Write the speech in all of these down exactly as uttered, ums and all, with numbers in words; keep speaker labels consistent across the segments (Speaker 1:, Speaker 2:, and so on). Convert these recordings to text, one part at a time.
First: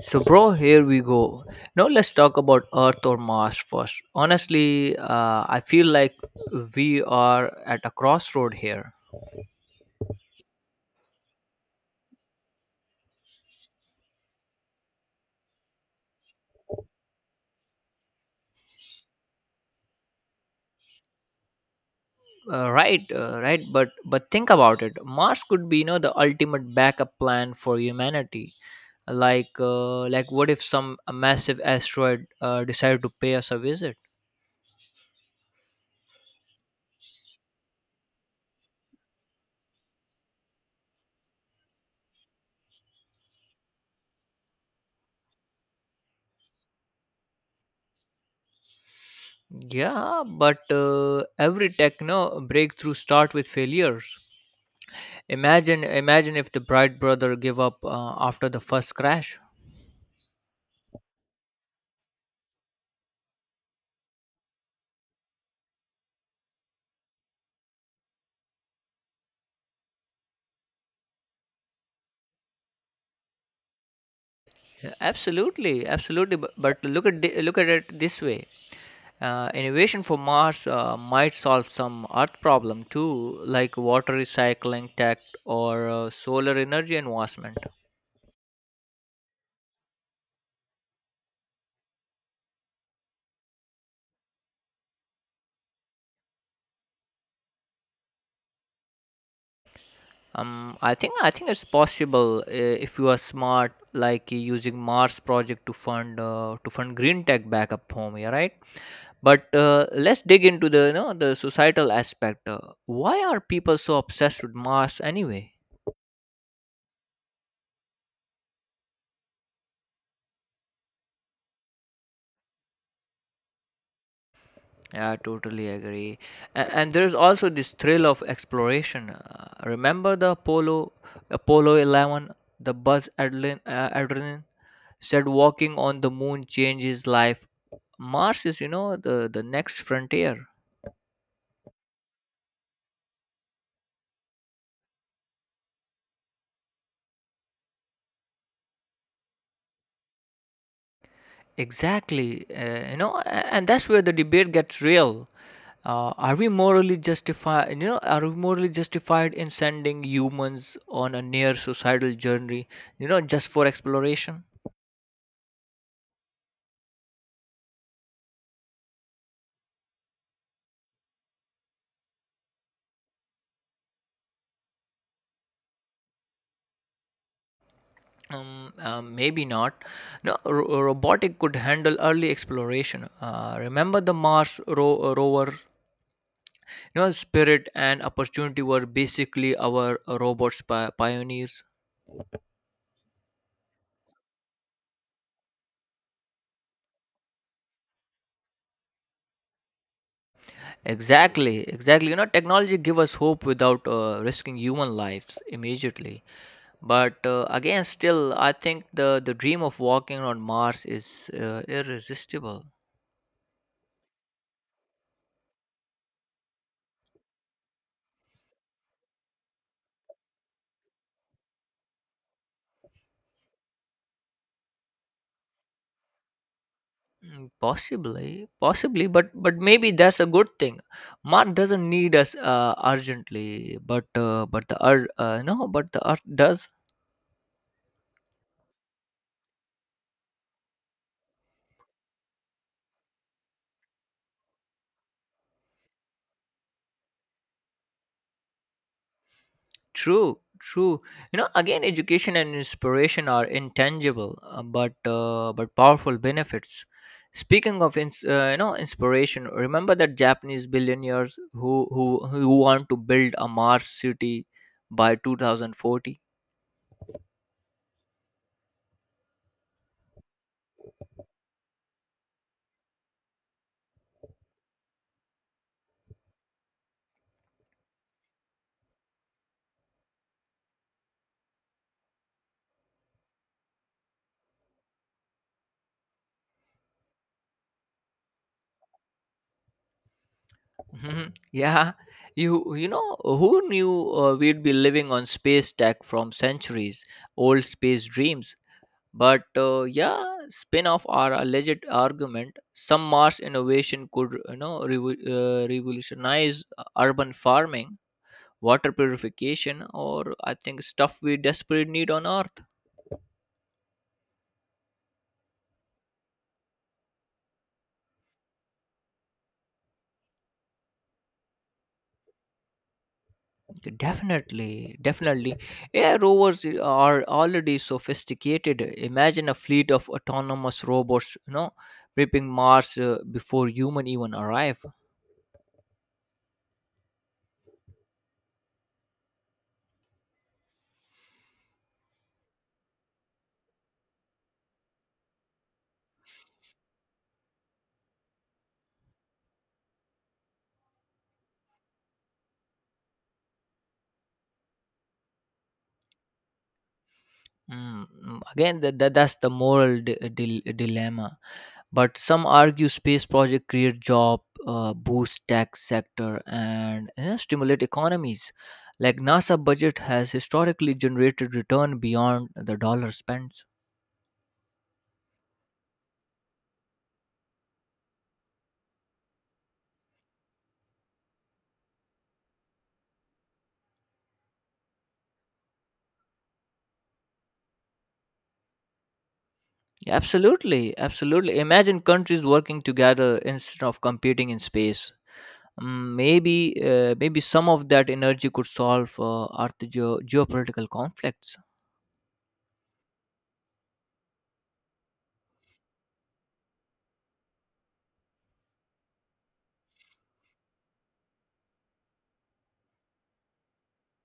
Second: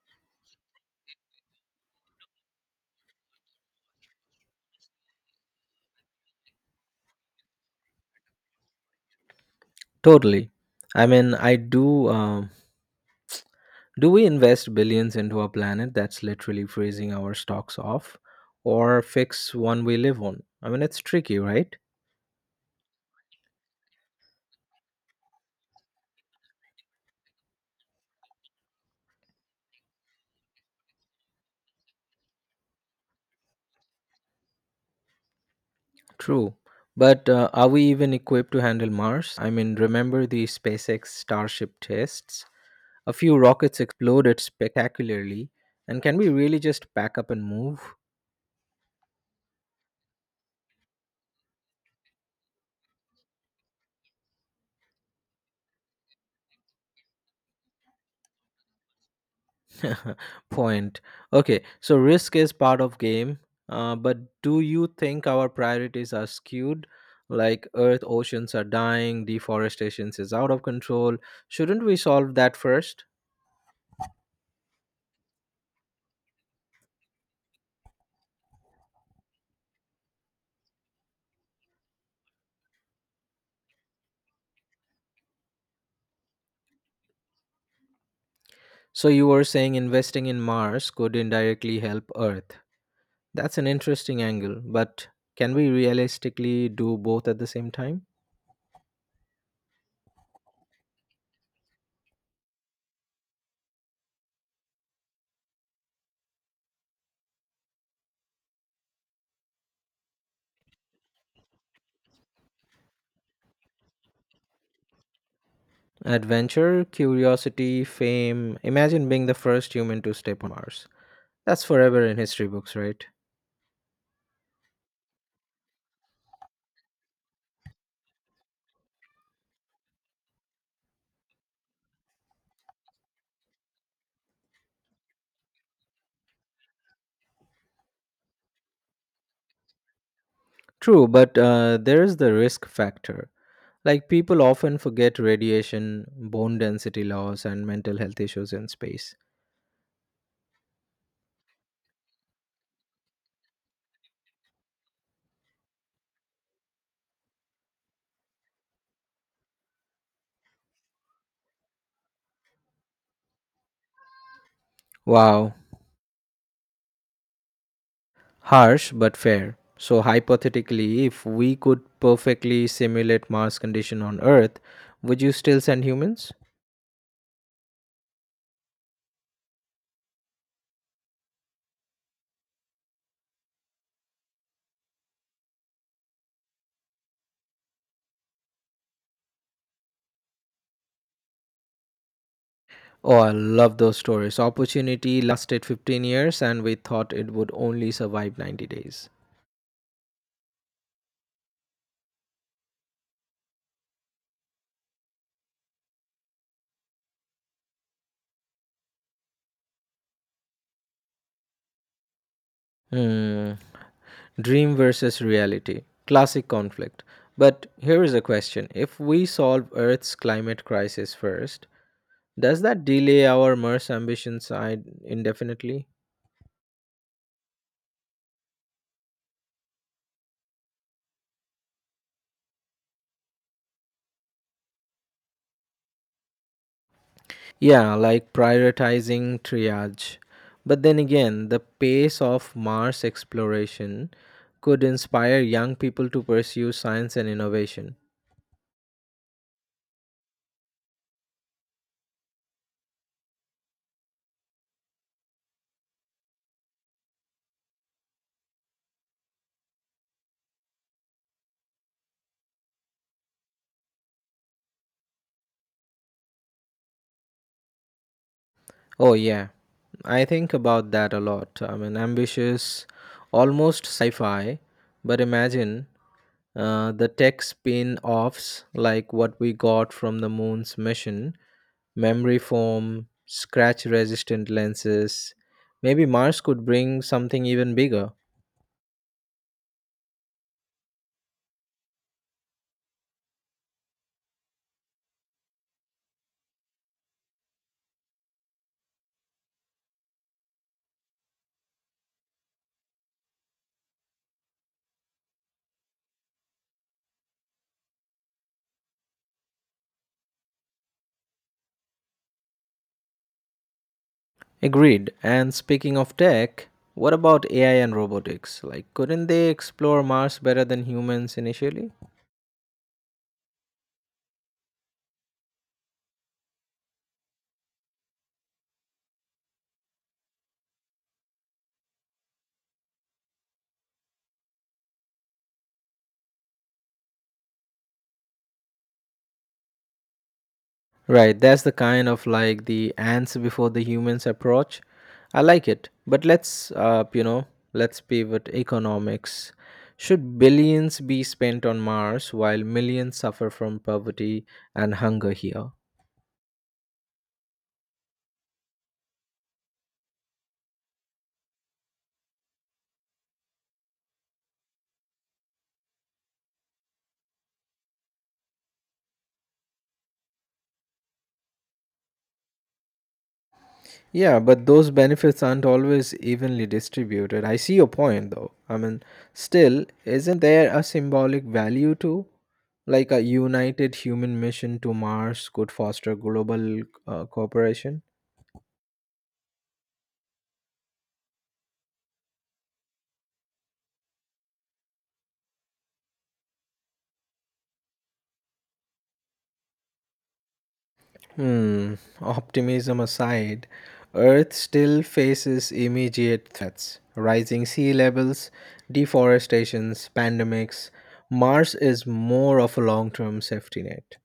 Speaker 1: So, bro, here we go. Now, let's talk about Earth or Mars first. Honestly, uh, I feel like we are at a crossroad here.
Speaker 2: Totally. I mean, I do. Um, do we invest billions into a planet that's literally freezing our stocks off, or fix one we live on? I mean, it's tricky, right?
Speaker 1: Uh, right, uh, right. But but think about it. Mars could be, you know, the ultimate backup plan for humanity. Like uh, like, what if some massive asteroid uh, decided to pay us a visit?
Speaker 2: True. But uh, are we even equipped to handle Mars? I mean, remember the SpaceX Starship tests? A few rockets exploded spectacularly, and can we really just pack up and move?
Speaker 1: Yeah, but uh, every techno breakthrough start with failures. Imagine, imagine if the bright brother give up uh, after the first crash.
Speaker 2: Point. Okay, so risk is part of game. Uh, but do you think our priorities are skewed? Like, earth oceans are dying, deforestation is out of control, shouldn't we solve that first?
Speaker 1: Yeah, absolutely, absolutely. But, but look at the, look at it this way: uh, innovation for Mars uh, might solve some Earth problem too, like water recycling tech or uh, solar energy investment.
Speaker 2: So you were saying investing in mars could indirectly help earth. That's an interesting angle, but can we realistically do both at the same time?
Speaker 1: Um, I think I think it's possible uh, if you are smart, like uh, using Mars project to fund uh, to fund green tech back up home. Yeah, right. But uh, let's dig into the you know the societal aspect. Uh, why are people so obsessed with Mars anyway?
Speaker 2: Adventure, curiosity, fame. Imagine being the first human to step on Mars. That's forever in history books, right?
Speaker 1: Yeah, I totally agree. And, and there's also this thrill of exploration. Uh, remember the Apollo, Apollo eleven, the Buzz Adlin, uh, Aldrin said walking on the moon changes life. Mars is, you know, the, the next frontier.
Speaker 2: True, but uh, there is the risk factor. Like, people often forget radiation, bone density loss, and mental health issues in space.
Speaker 1: Exactly. Uh, you know, a- and that's where the debate gets real. Uh, are we morally justified? You know, are we morally justified in sending humans on a near suicidal journey? You know, just for exploration.
Speaker 2: Wow, harsh but fair. So hypothetically, if we could perfectly simulate Mars condition on Earth, would you still send humans?
Speaker 1: Um, um, maybe not. No, ro- robotic could handle early exploration. Uh, remember the Mars ro- uh, rover? You know, Spirit and Opportunity were basically our uh, robots pi- pioneers.
Speaker 2: Oh, I love those stories. Opportunity lasted fifteen years and we thought it would only survive ninety days.
Speaker 1: Exactly, exactly. You know, technology give us hope without uh, risking human lives immediately. But uh, again, still, I think the the dream of walking on Mars is uh, irresistible.
Speaker 2: Hmm. Dream versus reality. Classic conflict. But here is a question. If we solve Earth's climate crisis first, does that delay our Mars ambition side indefinitely?
Speaker 1: Mm, Possibly, possibly, but but maybe that's a good thing. Mars doesn't need us uh, urgently, but uh, but the earth, uh, no, but the earth does.
Speaker 2: Yeah, like prioritizing triage. But then again, the pace of Mars exploration could inspire young people to pursue science and innovation.
Speaker 1: True, true. You know, again, education and inspiration are intangible, uh, but uh, but powerful benefits. Speaking of ins- uh, you know, inspiration, remember that Japanese billionaires who who who want to build a Mars city by two thousand forty.
Speaker 2: Oh, yeah, I think about that a lot. I mean, ambitious, almost sci fi, but imagine uh, the tech spin offs like what we got from the moon's mission, memory foam, scratch resistant lenses. Maybe Mars could bring something even bigger.
Speaker 1: Mhm. Yeah, you you know who knew uh, we'd be living on space tech from centuries old space dreams. But uh, yeah, spin off our alleged argument, some Mars innovation could, you know, revo- uh, revolutionize uh, urban farming, water purification, or I think stuff we desperately need on Earth.
Speaker 2: Agreed. And speaking of tech, what about A I and robotics? Like, couldn't they explore Mars better than humans initially?
Speaker 1: Definitely, definitely. A I rovers are already sophisticated. Imagine a fleet of autonomous robots, you know, prepping Mars uh, before human even arrive.
Speaker 2: Right, that's the kind of like the ants before the humans approach. I like it. But let's, uh, you know, let's pivot economics. Should billions be spent on Mars while millions suffer from poverty and hunger here?
Speaker 1: Mm, mm, Again, that, that, that's the moral di- dil- dilemma. But some argue space project create job, uh, boost tech sector, and, you know, stimulate economies. Like NASA budget has historically generated return beyond the dollar spent.
Speaker 2: Yeah, but those benefits aren't always evenly distributed. I see your point though. I mean, still, isn't there a symbolic value too? Like a united human mission to Mars could foster global uh, cooperation?
Speaker 1: Absolutely, absolutely. Imagine countries working together instead of competing in space. Mm, Maybe, uh, maybe some of that energy could solve uh, Earth geo- geopolitical conflicts.
Speaker 2: Hmm, optimism aside, Earth still faces immediate threats, rising sea levels, deforestations, pandemics. Mars is more of a long term safety net.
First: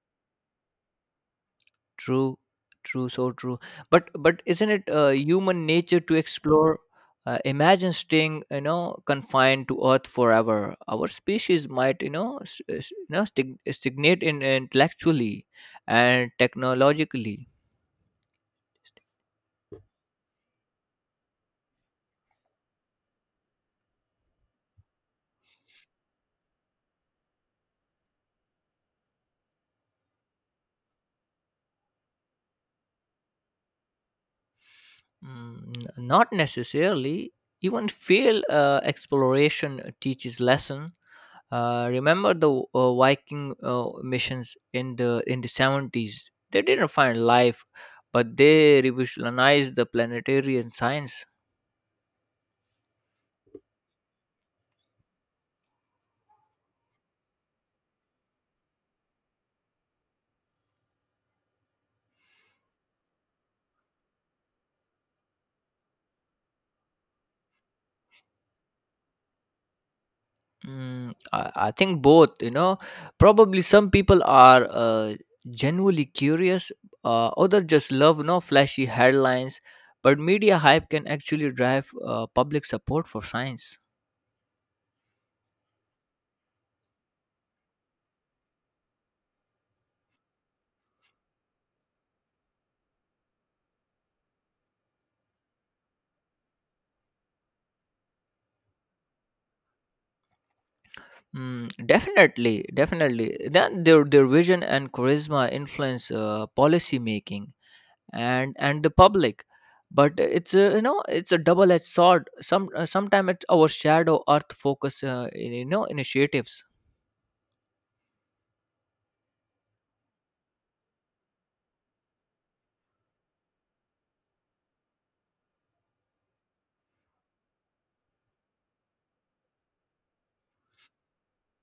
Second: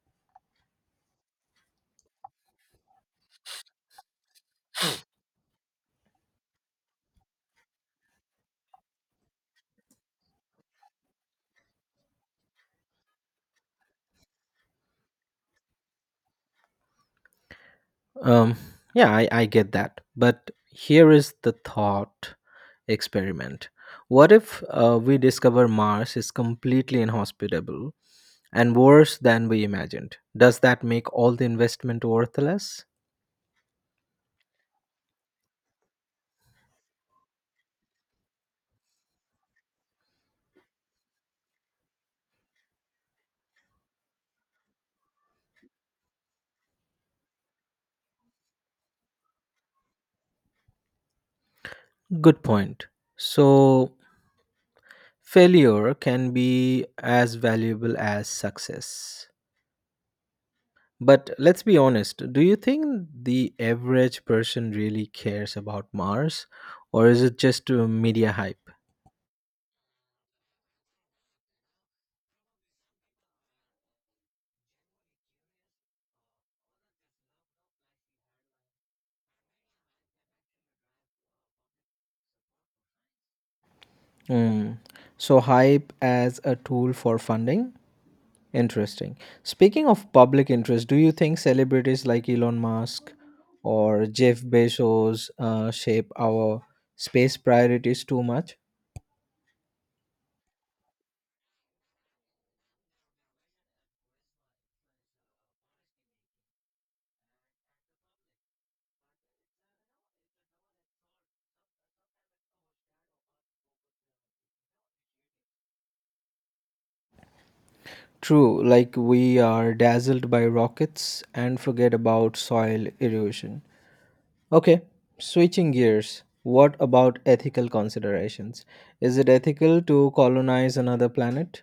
Speaker 1: True, true, so true. But, but isn't it uh, human nature to explore? Uh, imagine staying, you know, confined to Earth forever. Our species might, you know, s- s- you know, stig- stagnate in intellectually and technologically.
Speaker 2: Um, yeah, I, I get that. But here is the thought experiment. What if uh, we discover Mars is completely inhospitable and worse than we imagined? Does that make all the investment worthless?
Speaker 1: Mm, n- not necessarily. Even fail uh, exploration teaches lesson. Uh, remember the uh, Viking uh, missions in the in the seventies? They didn't find life, but they revolutionized the planetary and science.
Speaker 2: Good point. So, failure can be as valuable as success. But let's be honest, do you think the average person really cares about Mars? Or is it just uh, media hype?
Speaker 1: Mm, I, I think both. You know, probably some people are uh, genuinely curious. Uh, others just love no flashy headlines, but media hype can actually drive uh, public support for science.
Speaker 2: Mm. So, hype as a tool for funding? Interesting. Speaking of public interest, do you think celebrities like Elon Musk or Jeff Bezos uh, shape our space priorities too much?
Speaker 1: Mm, definitely, definitely. Then their their vision and charisma influence uh, policy making and and the public. But it's a, you know it's a double-edged sword. Some uh, sometimes it our earth focus uh, in, you know initiatives.
Speaker 2: True, like we are dazzled by rockets and forget about soil erosion. Okay, switching gears. What about ethical considerations? Is it ethical to colonize another planet?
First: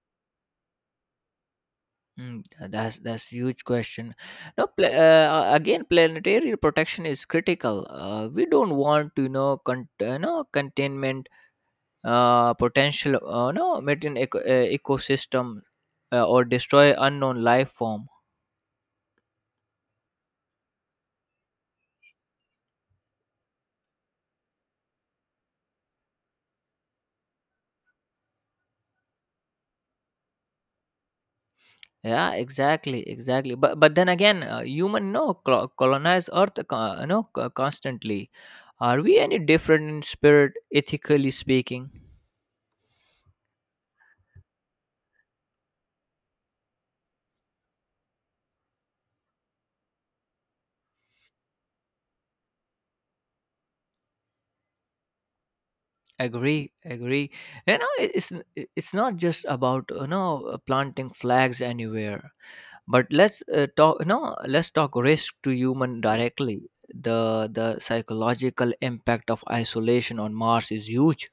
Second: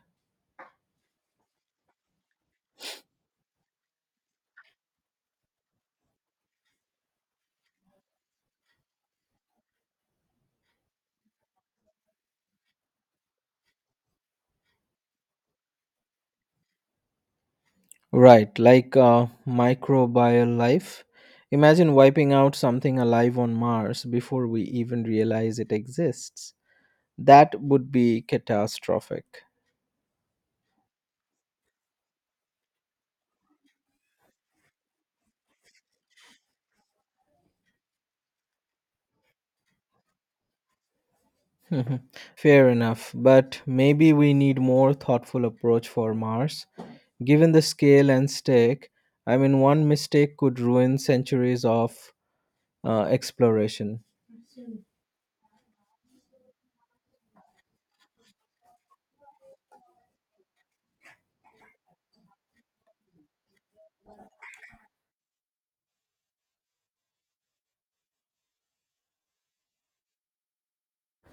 Speaker 1: Mm, that's that's huge question. No, pla- uh, again, planetary protection is critical. Uh, we don't want to, you know, con- you know, containment uh, potential uh, no maintain eco- uh, ecosystem uh, or destroy unknown life form.
Speaker 2: Right, like uh, microbial life. Imagine wiping out something alive on Mars before we even realize it exists. That would be catastrophic.
Speaker 1: Yeah, exactly, exactly. But but then again, uh, human no clo- colonize earth co- you know co- constantly, are we any different in spirit ethically speaking?
Speaker 2: Mhm. Fair enough, but maybe we need more thoughtful approach for Mars. Given the scale and stake, I mean, one mistake could ruin centuries of uh, exploration.
Speaker 1: Agree, agree. You know, it- it's n- it- it's not just about, you know, uh, planting flags anywhere. But let's uh, talk no, let's talk risk to human directly. The the psychological impact of isolation on Mars is huge.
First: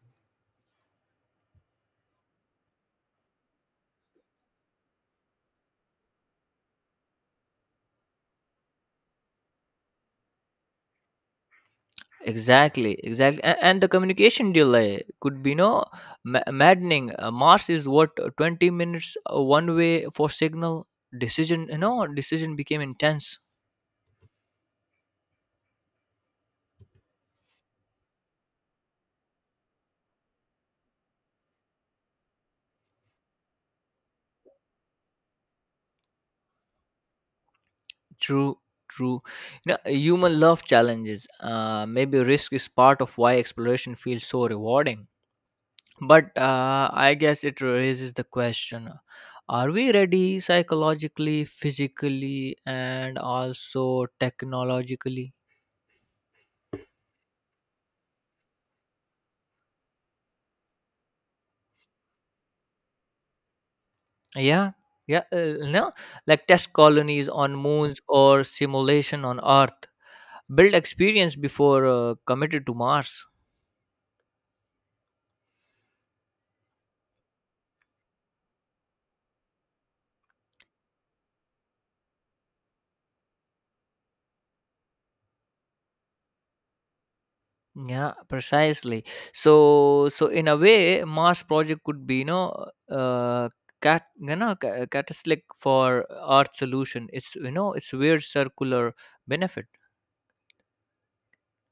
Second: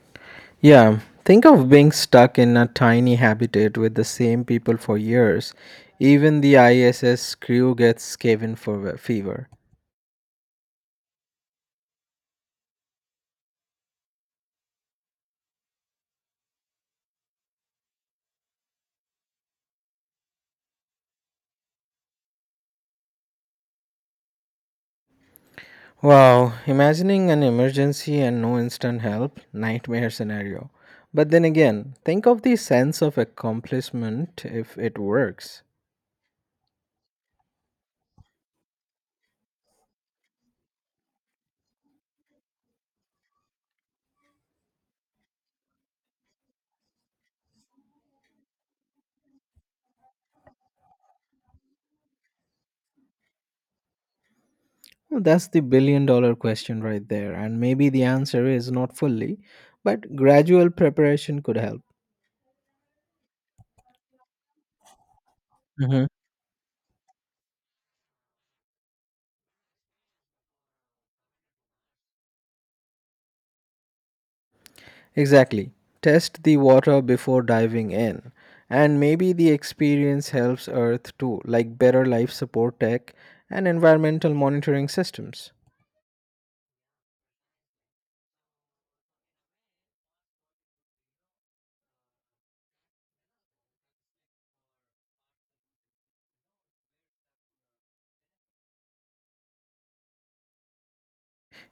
Speaker 2: Yeah, think of being stuck in a tiny habitat with the same people for years. Even the I S S crew gets cabin for fever.
Speaker 1: Exactly, exactly, and, and the communication delay could be no ma- maddening. Uh, Mars is what uh, twenty minutes uh, one way for signal decision. You know, decision became intense.
Speaker 2: Wow, imagining an emergency and no instant help, nightmare scenario. But then again, think of the sense of accomplishment if it works.
Speaker 1: True, true. You know, human love challenges. Uh, maybe risk is part of why exploration feels so rewarding. But uh, I guess it raises the question, are we ready psychologically, physically, and also
Speaker 2: Well,
Speaker 1: technologically?
Speaker 2: that's the billion dollar question right there, and maybe the answer is not fully, but gradual preparation could help.
Speaker 1: Yeah, yeah, uh, no, like test colonies on moons or simulation on Earth. Build experience before uh, committed to Mars.
Speaker 2: Exactly. Test the water before diving in. And maybe the experience helps Earth too, like better life support tech and environmental monitoring systems.
Speaker 1: Yeah, precisely. So, so in a way, Mars project could be, you know, uh, cat, you know, ca- catalytic for Earth solution. It's you know, it's weird circular benefit.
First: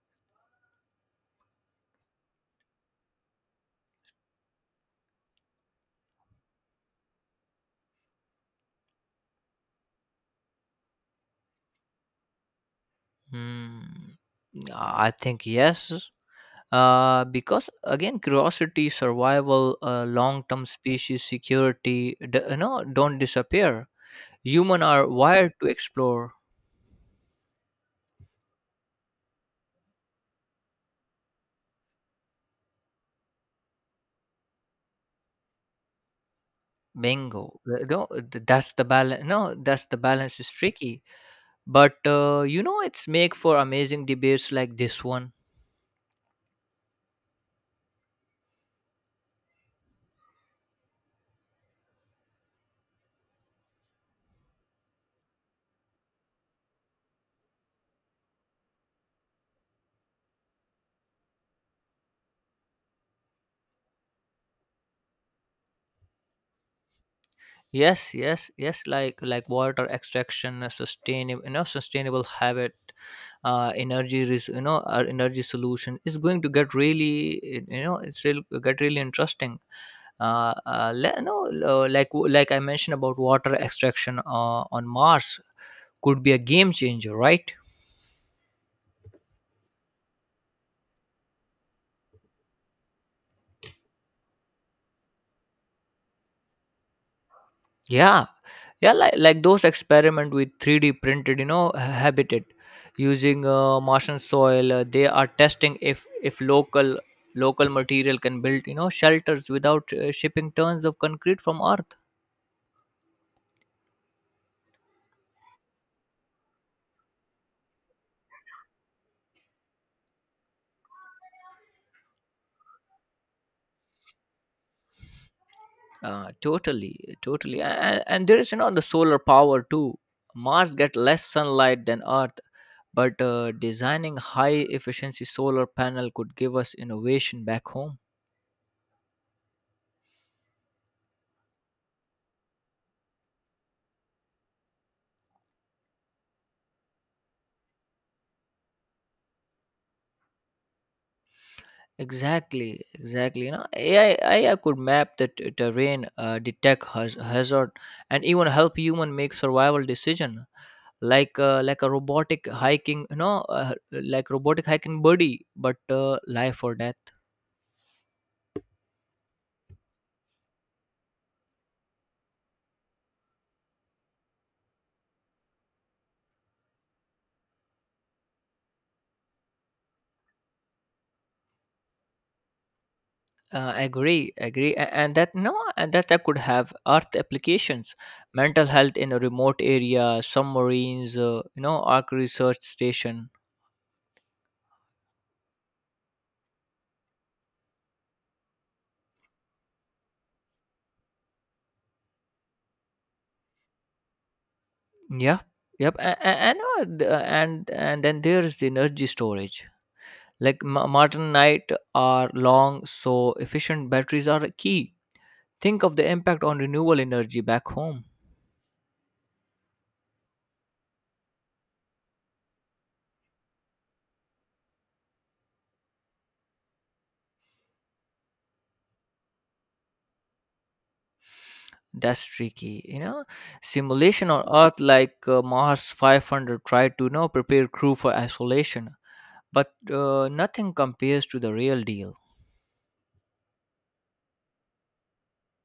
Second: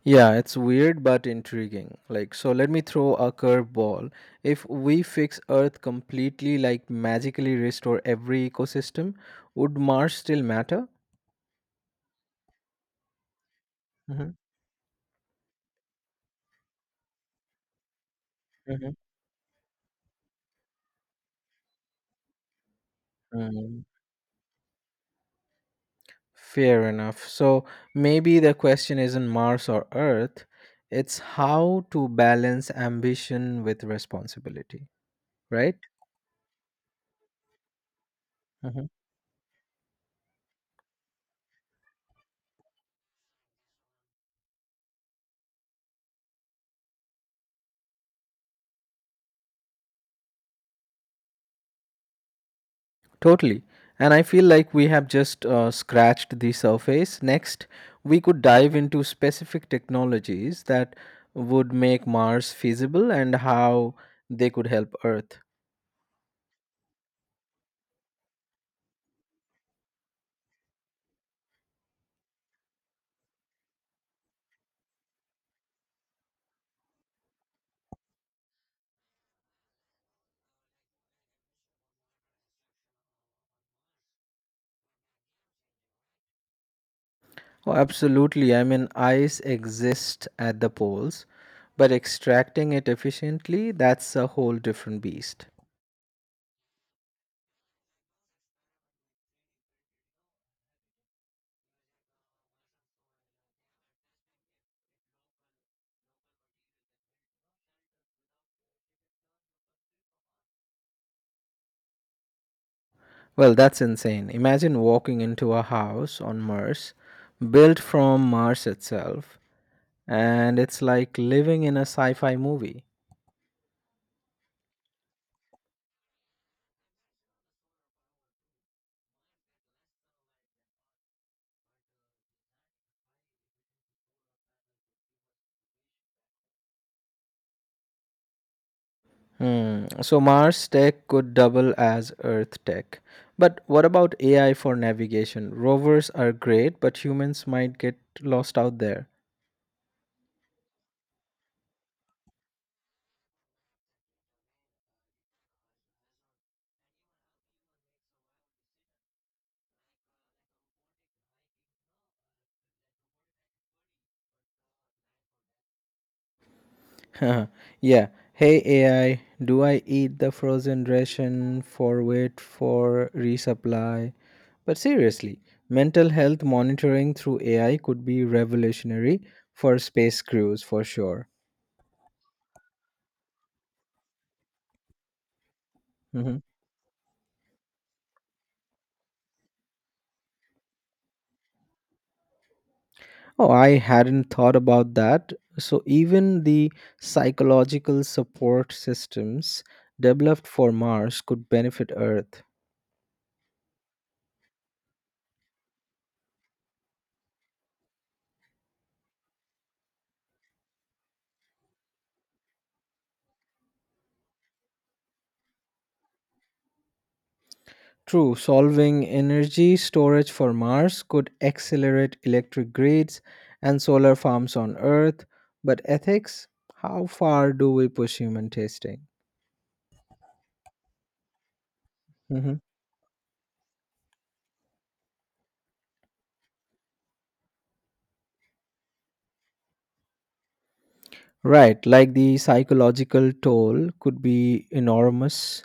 Speaker 2: Yeah, it's weird but intriguing. Like, so let me throw a curveball. If we fix Earth completely, like magically restore every ecosystem, would Mars still matter?
Speaker 1: Hmm.
Speaker 2: Hmm.
Speaker 1: I think yes. Uh, because again, curiosity, survival, uh, long-term species security, d- you know, don't
Speaker 2: Hmm.
Speaker 1: disappear. Human are wired to explore.
Speaker 2: Fair enough. So maybe the question isn't Mars or Earth, it's how to balance ambition with responsibility, right?
Speaker 1: Bingo. Uh, No, th- that's the
Speaker 2: Mhm.
Speaker 1: balance. No, that's the balance is tricky, but uh, you know, it's make for amazing debates like this one.
Speaker 2: Totally. And I feel like we have just uh, scratched the surface. Next, we could dive into specific technologies that would make Mars feasible and how they could help Earth.
Speaker 1: Yes, yes, yes, like like water extraction, a sustainable you know sustainable habit, uh energy res- you know, our energy solution is going to get really, you know, it's real get really interesting. Uh, uh le- no uh, like like I mentioned about water extraction uh, on Mars could be a game changer, right?
Speaker 2: Oh, absolutely. I mean, ice exists at the poles, but extracting it efficiently, that's a whole different beast.
Speaker 1: Yeah, yeah, like, like those experiment with three D printed, you know, ha- habitat using uh, Martian soil. Uh, they are testing if if local local material can build, you know, shelters without uh, shipping tons of concrete from Earth.
Speaker 2: Well, that's insane. Imagine walking into a house on Mars, built from Mars itself, and it's like living in a sci fi movie.
Speaker 1: Uh, totally, totally, and, and there is, you know, the solar power too. Mars get less sunlight than Earth, but uh, designing high efficiency solar panel could give us innovation back home.
Speaker 2: Hmm. So, Mars tech could double as Earth tech. But what about A I for navigation? Rovers are great, but humans might get lost out there.
Speaker 1: Exactly, exactly. You know, A I, A I could map the t- terrain, uh, detect haz- hazard, and even help human make survival decision, like uh, like a robotic hiking, you know, uh, like robotic hiking buddy, but uh, life or death.
Speaker 2: Yeah. Hey A I, do I eat the frozen ration for wait for resupply? But seriously, mental health monitoring through A I could be revolutionary for space crews for sure.
Speaker 1: Uh, agree, agree, A- and that no, and that that could
Speaker 2: Mhm.
Speaker 1: have Earth applications, mental health in a remote area, submarines, uh, you know, arc research station.
Speaker 2: Oh, I hadn't thought about that. So, even the psychological support systems developed for Mars could benefit Earth.
Speaker 1: Yeah, yep, and and, and, uh, the- and and then there's the energy storage. Like m- modern night are long, so efficient batteries are key. Think of the impact on renewable energy back home.
Speaker 2: True, solving energy storage for Mars could accelerate electric grids and solar farms on Earth, but ethics, how far do we push human testing?
Speaker 1: That's
Speaker 2: Mhm.
Speaker 1: tricky, you know. Simulation on Earth, like uh, Mars five hundred, tried to, you know, prepare crew for isolation, but uh, nothing compares to the real
Speaker 2: Right, like
Speaker 1: deal.
Speaker 2: the psychological toll could be enormous.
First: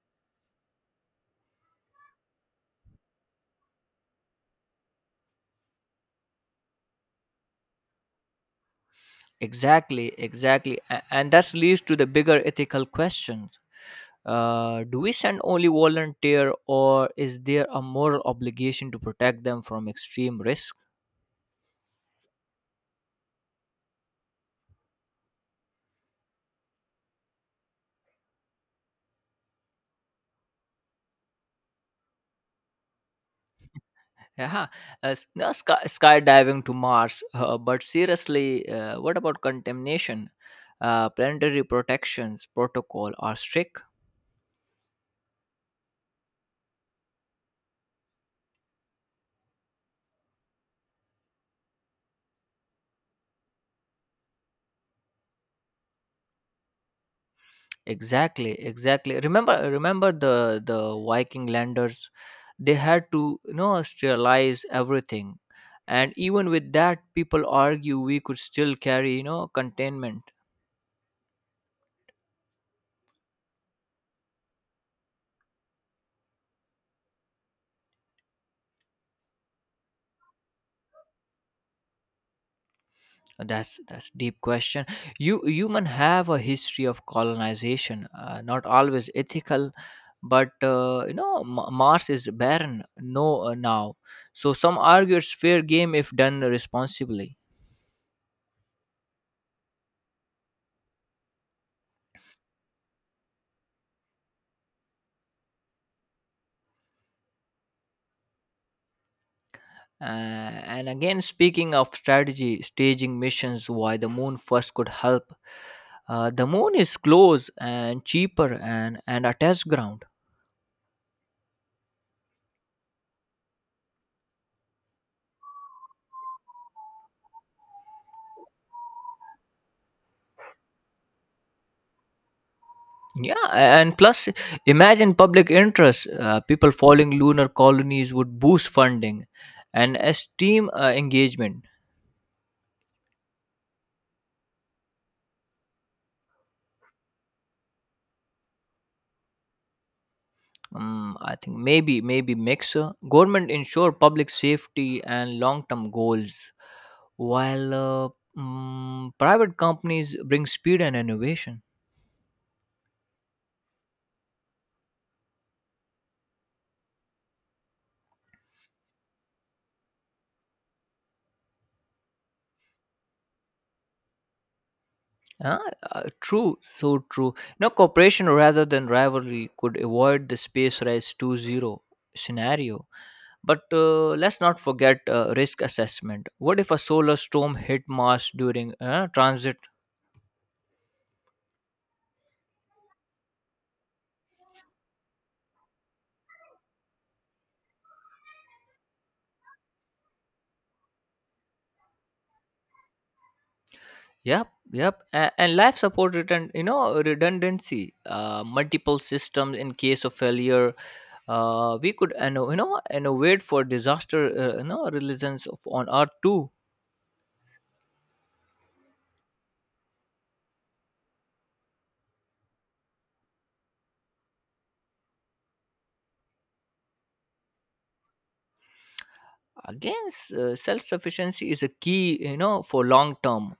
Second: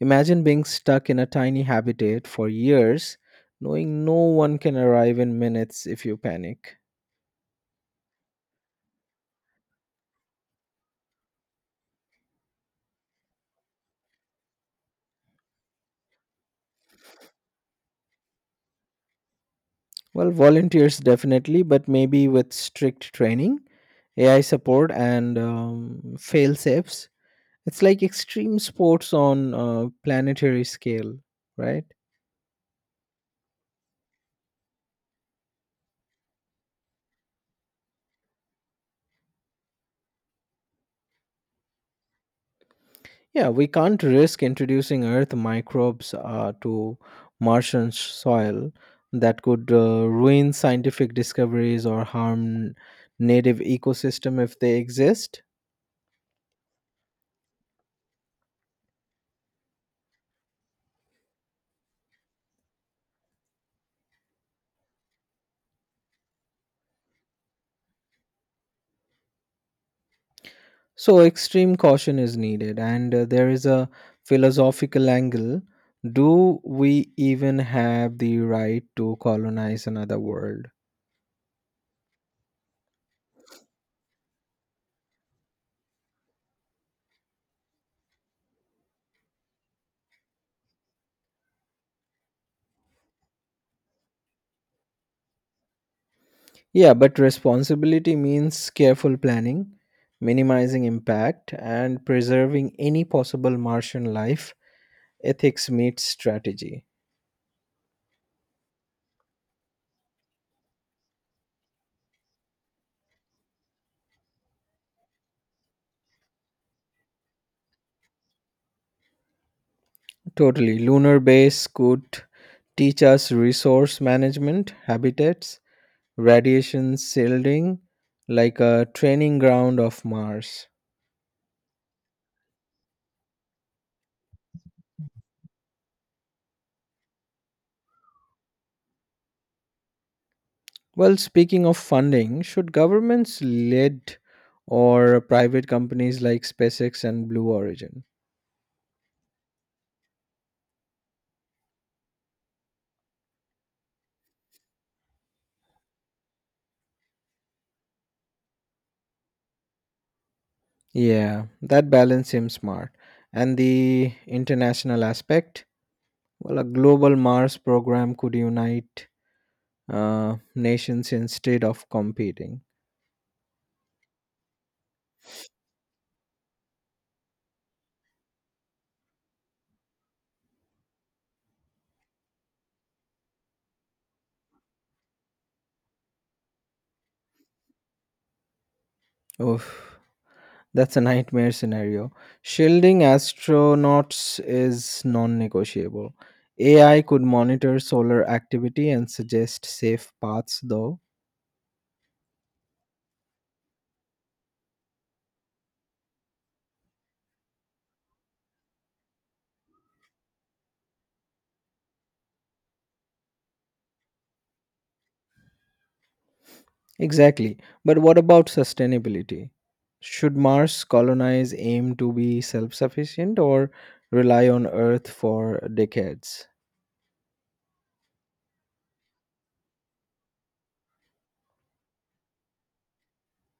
Speaker 2: Imagine being stuck in a tiny habitat for years, knowing no one can arrive in minutes if you panic.
Speaker 1: Exactly, exactly, A- and that leads to the bigger ethical questions. Uh, do we send only volunteer, or is there a moral obligation to protect them from
Speaker 2: Well,
Speaker 1: extreme risk?
Speaker 2: volunteers definitely, but maybe with strict training, A I support, and um, fail safes. It's like extreme sports on a planetary scale, right?
Speaker 1: Yeah, huh. uh, s- no, sky, skydiving to Mars. Uh, but seriously, uh, what about contamination? Uh, planetary protections protocol are
Speaker 2: Yeah, we
Speaker 1: strict.
Speaker 2: can't risk introducing Earth microbes uh, to Martian soil that could uh, ruin scientific discoveries or harm native ecosystem if they exist.
Speaker 1: Exactly, exactly. Remember, remember the the Viking landers. They had to, you know, sterilize everything, and even with that, people argue we could still carry, you know, containment.
Speaker 2: So, extreme caution is needed, and uh, there is a philosophical angle. Do we even have the right to colonize another world?
Speaker 1: That's that's deep question. You human have a history of colonization, uh, not always ethical, but uh, you know, M- Mars is barren. No, uh, now, so some argue it's fair game if done
Speaker 2: Yeah, but
Speaker 1: responsibly.
Speaker 2: responsibility means careful planning, minimizing impact, and preserving any possible Martian life. Ethics meets strategy.
Speaker 1: Uh, and again, speaking of strategy, staging missions, why the moon first could help. Uh, the moon is close and cheaper and and a test ground.
Speaker 2: Totally. Lunar base could teach us resource management, habitats, radiation shielding, like a training ground of Mars.
Speaker 1: Yeah, and plus, imagine public interest. Uh, people following lunar colonies would boost funding and esteem uh,
Speaker 2: Well, speaking
Speaker 1: engagement.
Speaker 2: of funding, should governments lead or private companies like SpaceX and Blue Origin?
Speaker 1: Um, I think maybe, maybe mix. uh, Government ensure public safety and long term goals, while uh, mm, private companies bring speed and
Speaker 2: Yeah,
Speaker 1: innovation.
Speaker 2: that balance seems smart. And the international aspect? Well, a global Mars program could unite uh, nations instead of competing.
Speaker 1: Ah, uh, true, so true. No, cooperation rather than rivalry could avoid the space race two oh scenario. But uh, let's not forget uh, risk assessment. What if a solar storm hit Mars during uh, transit?
Speaker 2: Oof. That's a nightmare scenario. Shielding astronauts is non negotiable. A I could monitor solar activity and suggest safe paths, though.
Speaker 1: Yep, yep. And, and life support return, you know, redundancy, uh, multiple systems in case of failure. Uh, we could, you know, you know, innovate for disaster, uh, you know, resilience of- on Earth too.
Speaker 2: Exactly. But what about sustainability? Should Mars colonize aim to be self sufficient or rely on Earth for decades?
Speaker 1: Again, s- uh, self-sufficiency is a key, you know, for long term.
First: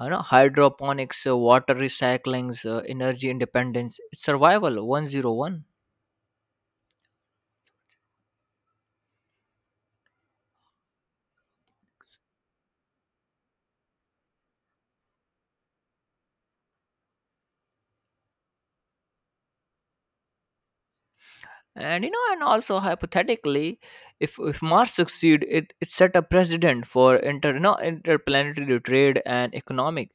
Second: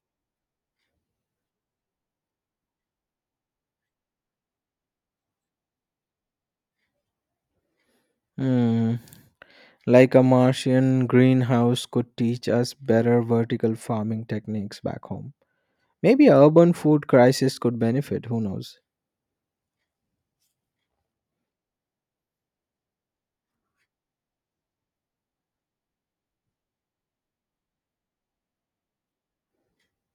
Speaker 1: You know, hydroponics, uh, water recyclings, uh, energy independence. It's survival one oh one.
Speaker 2: Hmm. Like a Martian greenhouse could teach us better vertical farming techniques back home. Maybe a urban food crisis could benefit, who knows?
Speaker 1: and you know, and also hypothetically, if if mars succeed, it it set a precedent for inter, you know, interplanetary trade and economic,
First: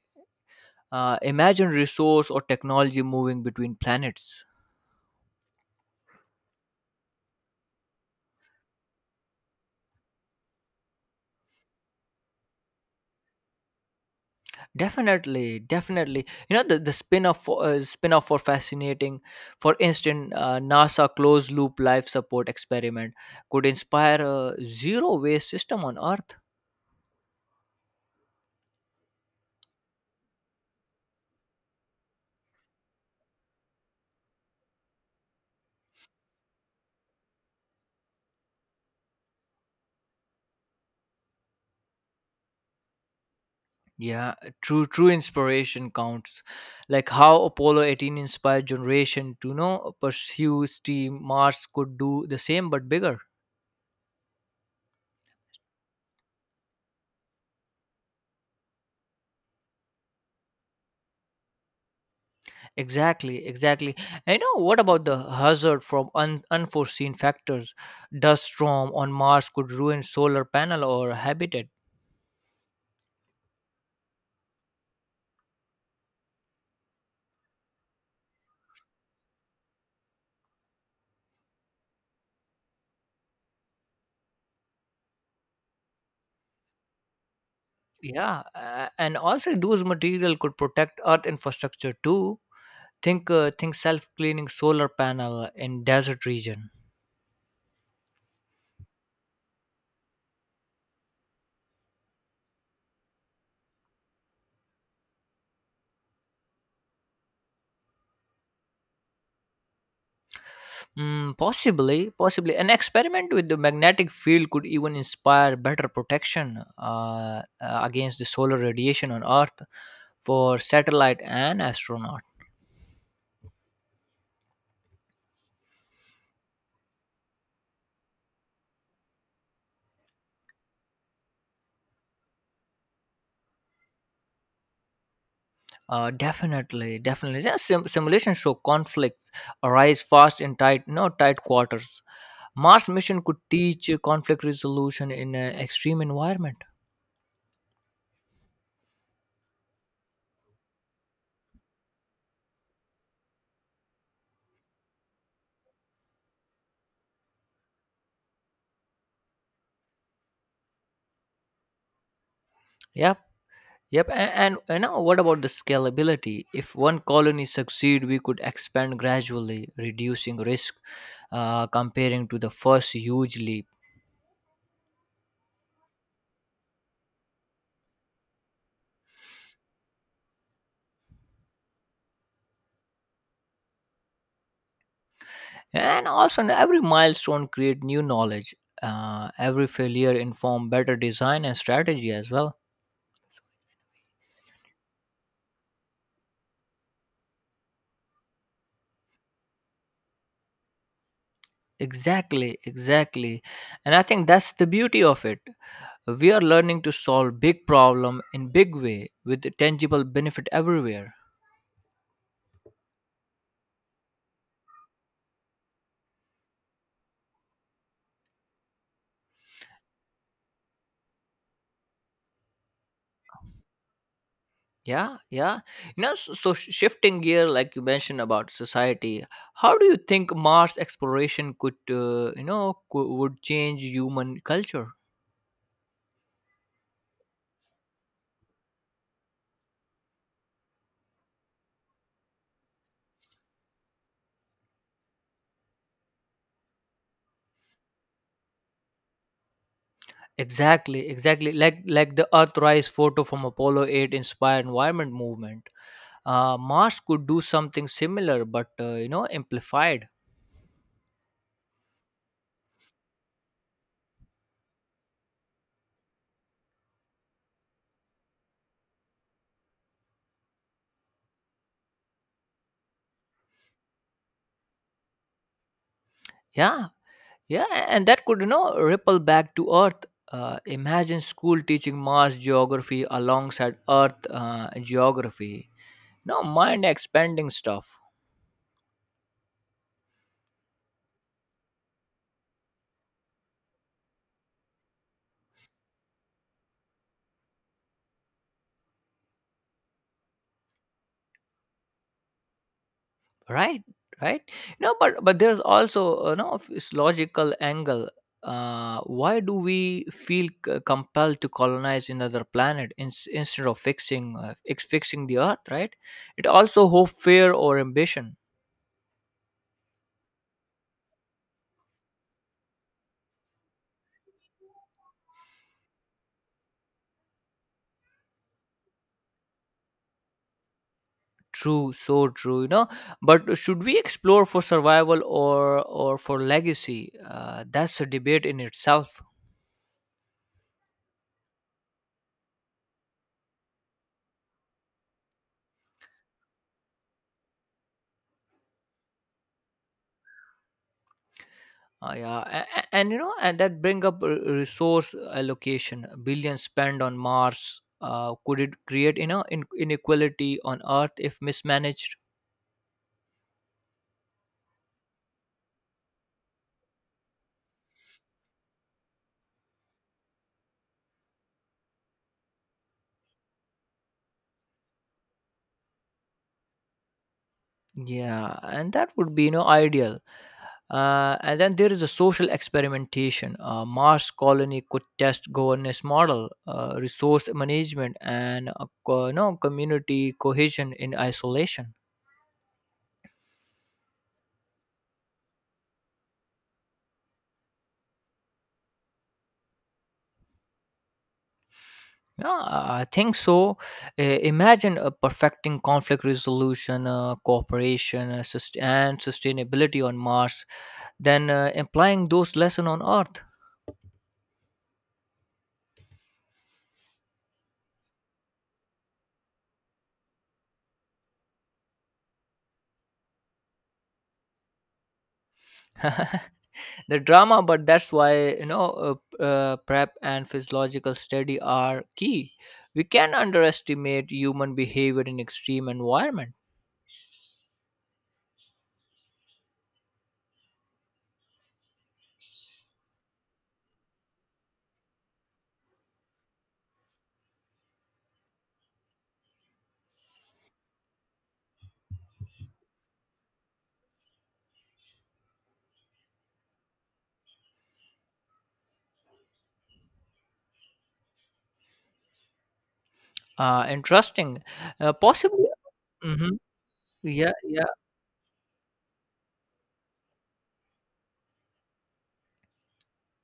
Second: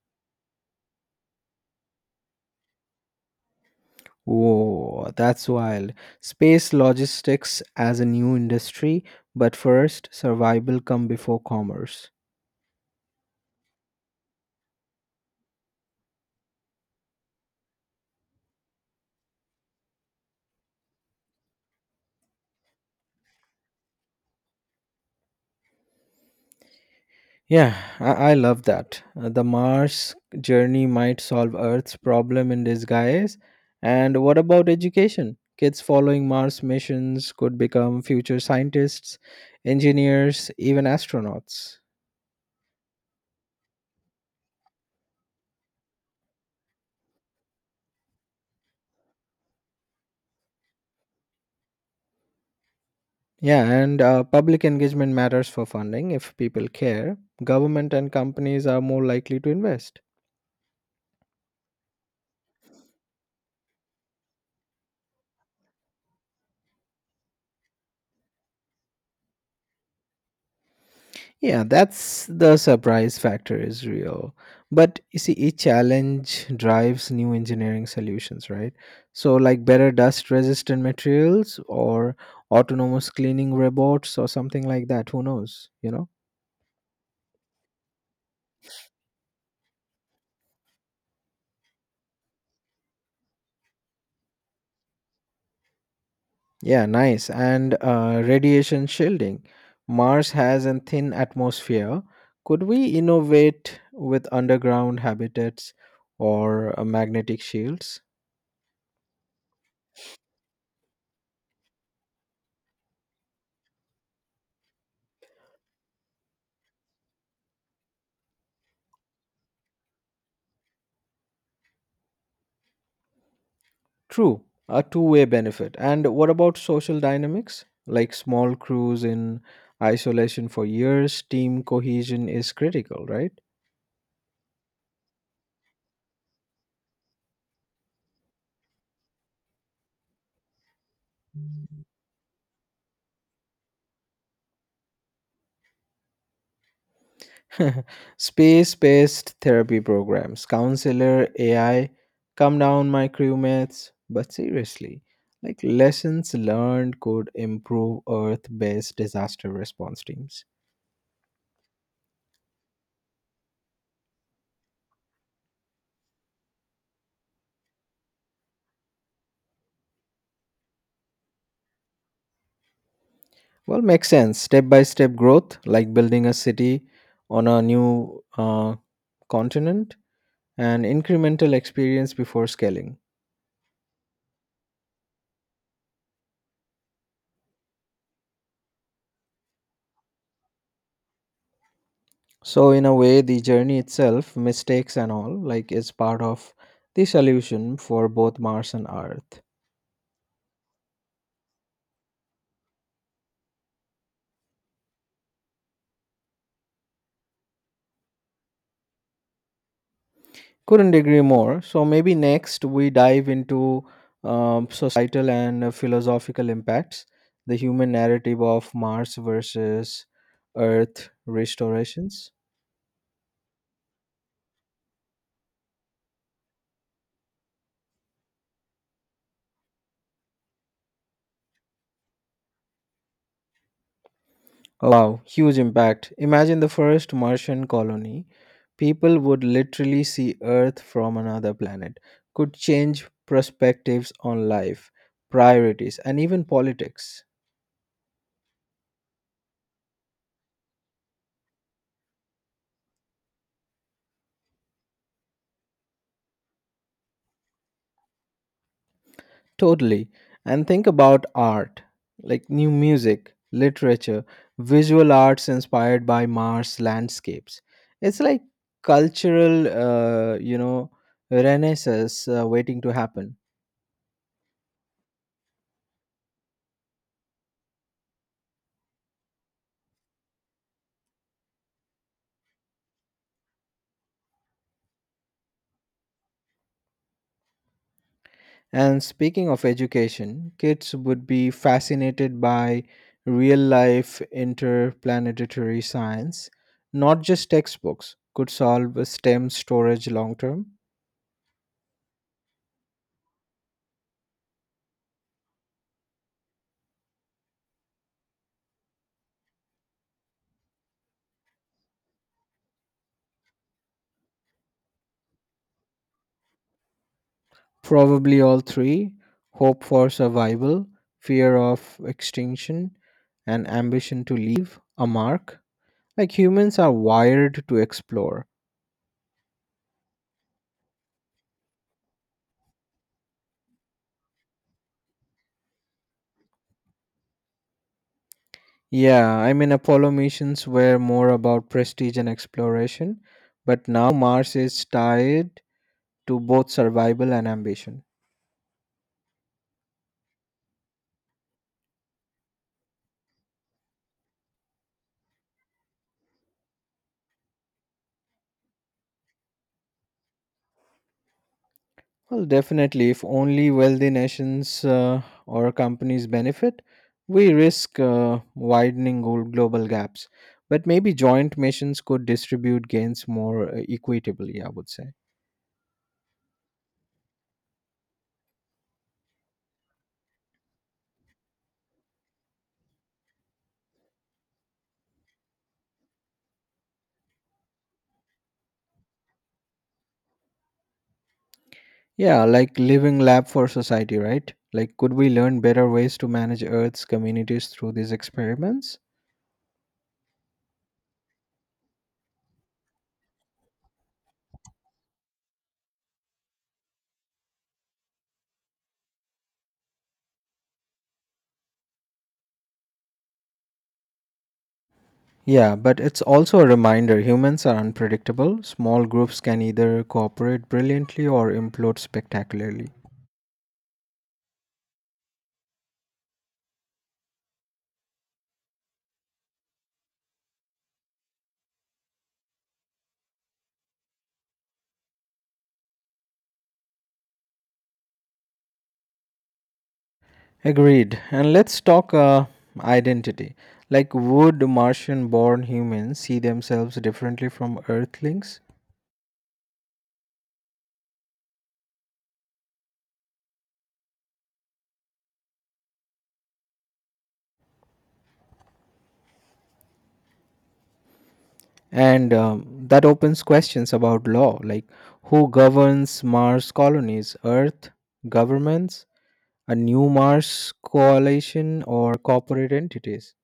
Speaker 1: uh, imagine resource or technology moving between planets.
Speaker 2: Whoa, that's wild. Space logistics as a new industry, but first, survival come before commerce.
Speaker 1: Definitely, definitely. You know, the, the spin-off for, uh, spin-off for fascinating, for instance, uh, nasa closed loop life support experiment could inspire a zero waste system on earth.
Speaker 2: Yeah, I, I love that. Uh, The Mars journey might solve Earth's problem in disguise. And what about education? Kids following Mars missions could become future scientists, engineers, even astronauts.
Speaker 1: Yeah, true, true, inspiration counts. Like how Apollo eighteen inspired generation to, you know, pursue steam, Mars could do the same but bigger.
Speaker 2: Yeah, and uh, public engagement matters for funding. If people care, government and companies are more likely to invest.
Speaker 1: Exactly, exactly. And, you know, what about the hazard from un- unforeseen factors? Dust storm on Mars could ruin solar panel or
Speaker 2: Yeah,
Speaker 1: habitat.
Speaker 2: that's the surprise factor is real. But you see, each challenge drives new engineering solutions, right? So, like better dust resistant materials or autonomous cleaning robots or something like that. Who knows, you know?
Speaker 1: Yeah, uh, and also those material could protect Earth infrastructure too. Think uh, think self-cleaning solar panel in desert region.
Speaker 2: Yeah, nice. And uh, radiation shielding. Mars has a thin atmosphere. Could we innovate with underground habitats or uh, magnetic shields?
Speaker 1: Mm, possibly, possibly. An experiment with the magnetic field could even inspire better protection, uh, uh, against the solar radiation on Earth for satellite and astronaut.
Speaker 2: True, a two way benefit. And what about social dynamics? Like, small crews in isolation for years, team cohesion is critical, right?
Speaker 1: Uh, definitely, definitely. Yeah, sim- simulations show conflicts arise fast in tight, no tight quarters. Mars mission could teach conflict resolution in an extreme environment.
Speaker 2: Space based therapy programs, counselor, A I, come down, my crewmates. But seriously, like lessons learned could improve Earth based disaster response teams.
Speaker 1: Yep. Yep, and, and you know, what about the scalability? If one colony succeed, we could expand gradually, reducing risk uh, comparing to the first huge leap.
Speaker 2: Well, makes sense. Step by step growth, like building a city on a new uh, continent and incremental experience before scaling.
Speaker 1: And also, every milestone create new knowledge. Uh, every failure inform better design and strategy as well.
Speaker 2: So in a way, the journey itself, mistakes and all, like is part of the solution for both Mars and Earth.
Speaker 1: Exactly, exactly. And I think that's the beauty of it. We are learning to solve big problem in big way with tangible benefit
Speaker 2: Couldn't
Speaker 1: everywhere.
Speaker 2: agree more. So maybe next we dive into um, societal and uh, philosophical impacts, the human narrative of Mars versus Earth restorations.
Speaker 1: Yeah, yeah. Now, so, so sh- shifting gear, like you mentioned about society, how do you think Mars exploration could, uh, you know, cou- would change human culture?
Speaker 2: Wow, huge impact. Imagine the first Martian colony. People would literally see Earth from another planet, could change perspectives on life, priorities, and even politics.
Speaker 1: Exactly, exactly. Like like the Earthrise photo from Apollo eight inspired environment movement. Uh, Mars could do something similar, but uh, you know, amplified.
Speaker 2: Totally. And think about art, like new music, literature, visual arts inspired by Mars landscapes. It's like cultural, uh, you know, renaissance uh, waiting to happen.
Speaker 1: Yeah, yeah, a- and that could, you know, ripple back to Earth. Uh, imagine school teaching Mars geography alongside Earth uh, geography, no, mind expanding stuff.
Speaker 2: And speaking of education, kids would be fascinated by real life interplanetary science, not just textbooks. Could solve a STEM storage long term?
Speaker 1: Right, right. No but but there's also, you know, this logical angle. Uh why do we feel c- compelled to colonize another planet, in, instead of fixing uh, ex- fixing the earth, right? It also hope, fear, or ambition?
Speaker 2: Probably all three, hope for survival, fear of extinction, and ambition to leave a mark. Like, humans are wired to explore.
Speaker 1: True, so true. You know, but should we explore for survival, or or for legacy? Uh, that's a debate in itself.
Speaker 2: Yeah, I mean, Apollo missions were more about prestige and exploration, but now Mars is tied to both survival and ambition.
Speaker 1: Uh, yeah, and, and you know, and that bring up r- resource allocation. Billions spent on Mars, uh, could it create, you know, in- inequality on Earth if mismanaged?
Speaker 2: Well, definitely, if only wealthy nations uh, or companies benefit, we risk uh, widening glo- global gaps. But maybe joint missions could distribute gains more uh, equitably, I would say.
Speaker 1: Yeah, and that would be, you know, ideal. Uh, and then there is a social experimentation. A Mars colony could test governance model, uh, resource management, and uh, co- you know, community cohesion in isolation.
Speaker 2: Yeah, like living lab for society, right? Like, could we learn better ways to manage Earth's communities through these experiments?
Speaker 1: Yeah, I think so. I- Imagine uh, perfecting conflict resolution, uh, cooperation, uh, sust- and sustainability on Mars, then uh, applying those lessons on Earth.
Speaker 2: Yeah, but it's also a reminder humans are unpredictable. Small groups can either cooperate brilliantly or implode spectacularly.
Speaker 1: The drama, but that's why, you know, uh, p- uh, prep and physiological study are key. We can underestimate human behavior in extreme environment.
Speaker 2: Agreed. And let's talk uh, identity. Like, would Martian born humans see themselves differently from Earthlings? And um, that opens
Speaker 1: Uh,
Speaker 2: questions about law,
Speaker 1: interesting,
Speaker 2: like
Speaker 1: uh,
Speaker 2: who
Speaker 1: possibly.
Speaker 2: governs
Speaker 1: Hmm.
Speaker 2: Mars colonies,
Speaker 1: Yeah, yeah.
Speaker 2: Earth governments, a new Mars coalition, or corporate entities?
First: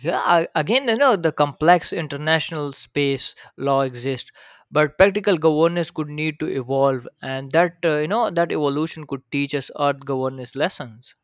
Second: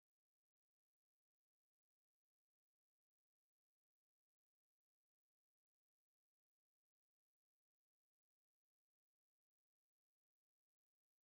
Speaker 1: Yeah, I- again, you know, the complex international space law exists, but practical governance could need to evolve, and that, uh, you know, that evolution could teach us Earth governance lessons.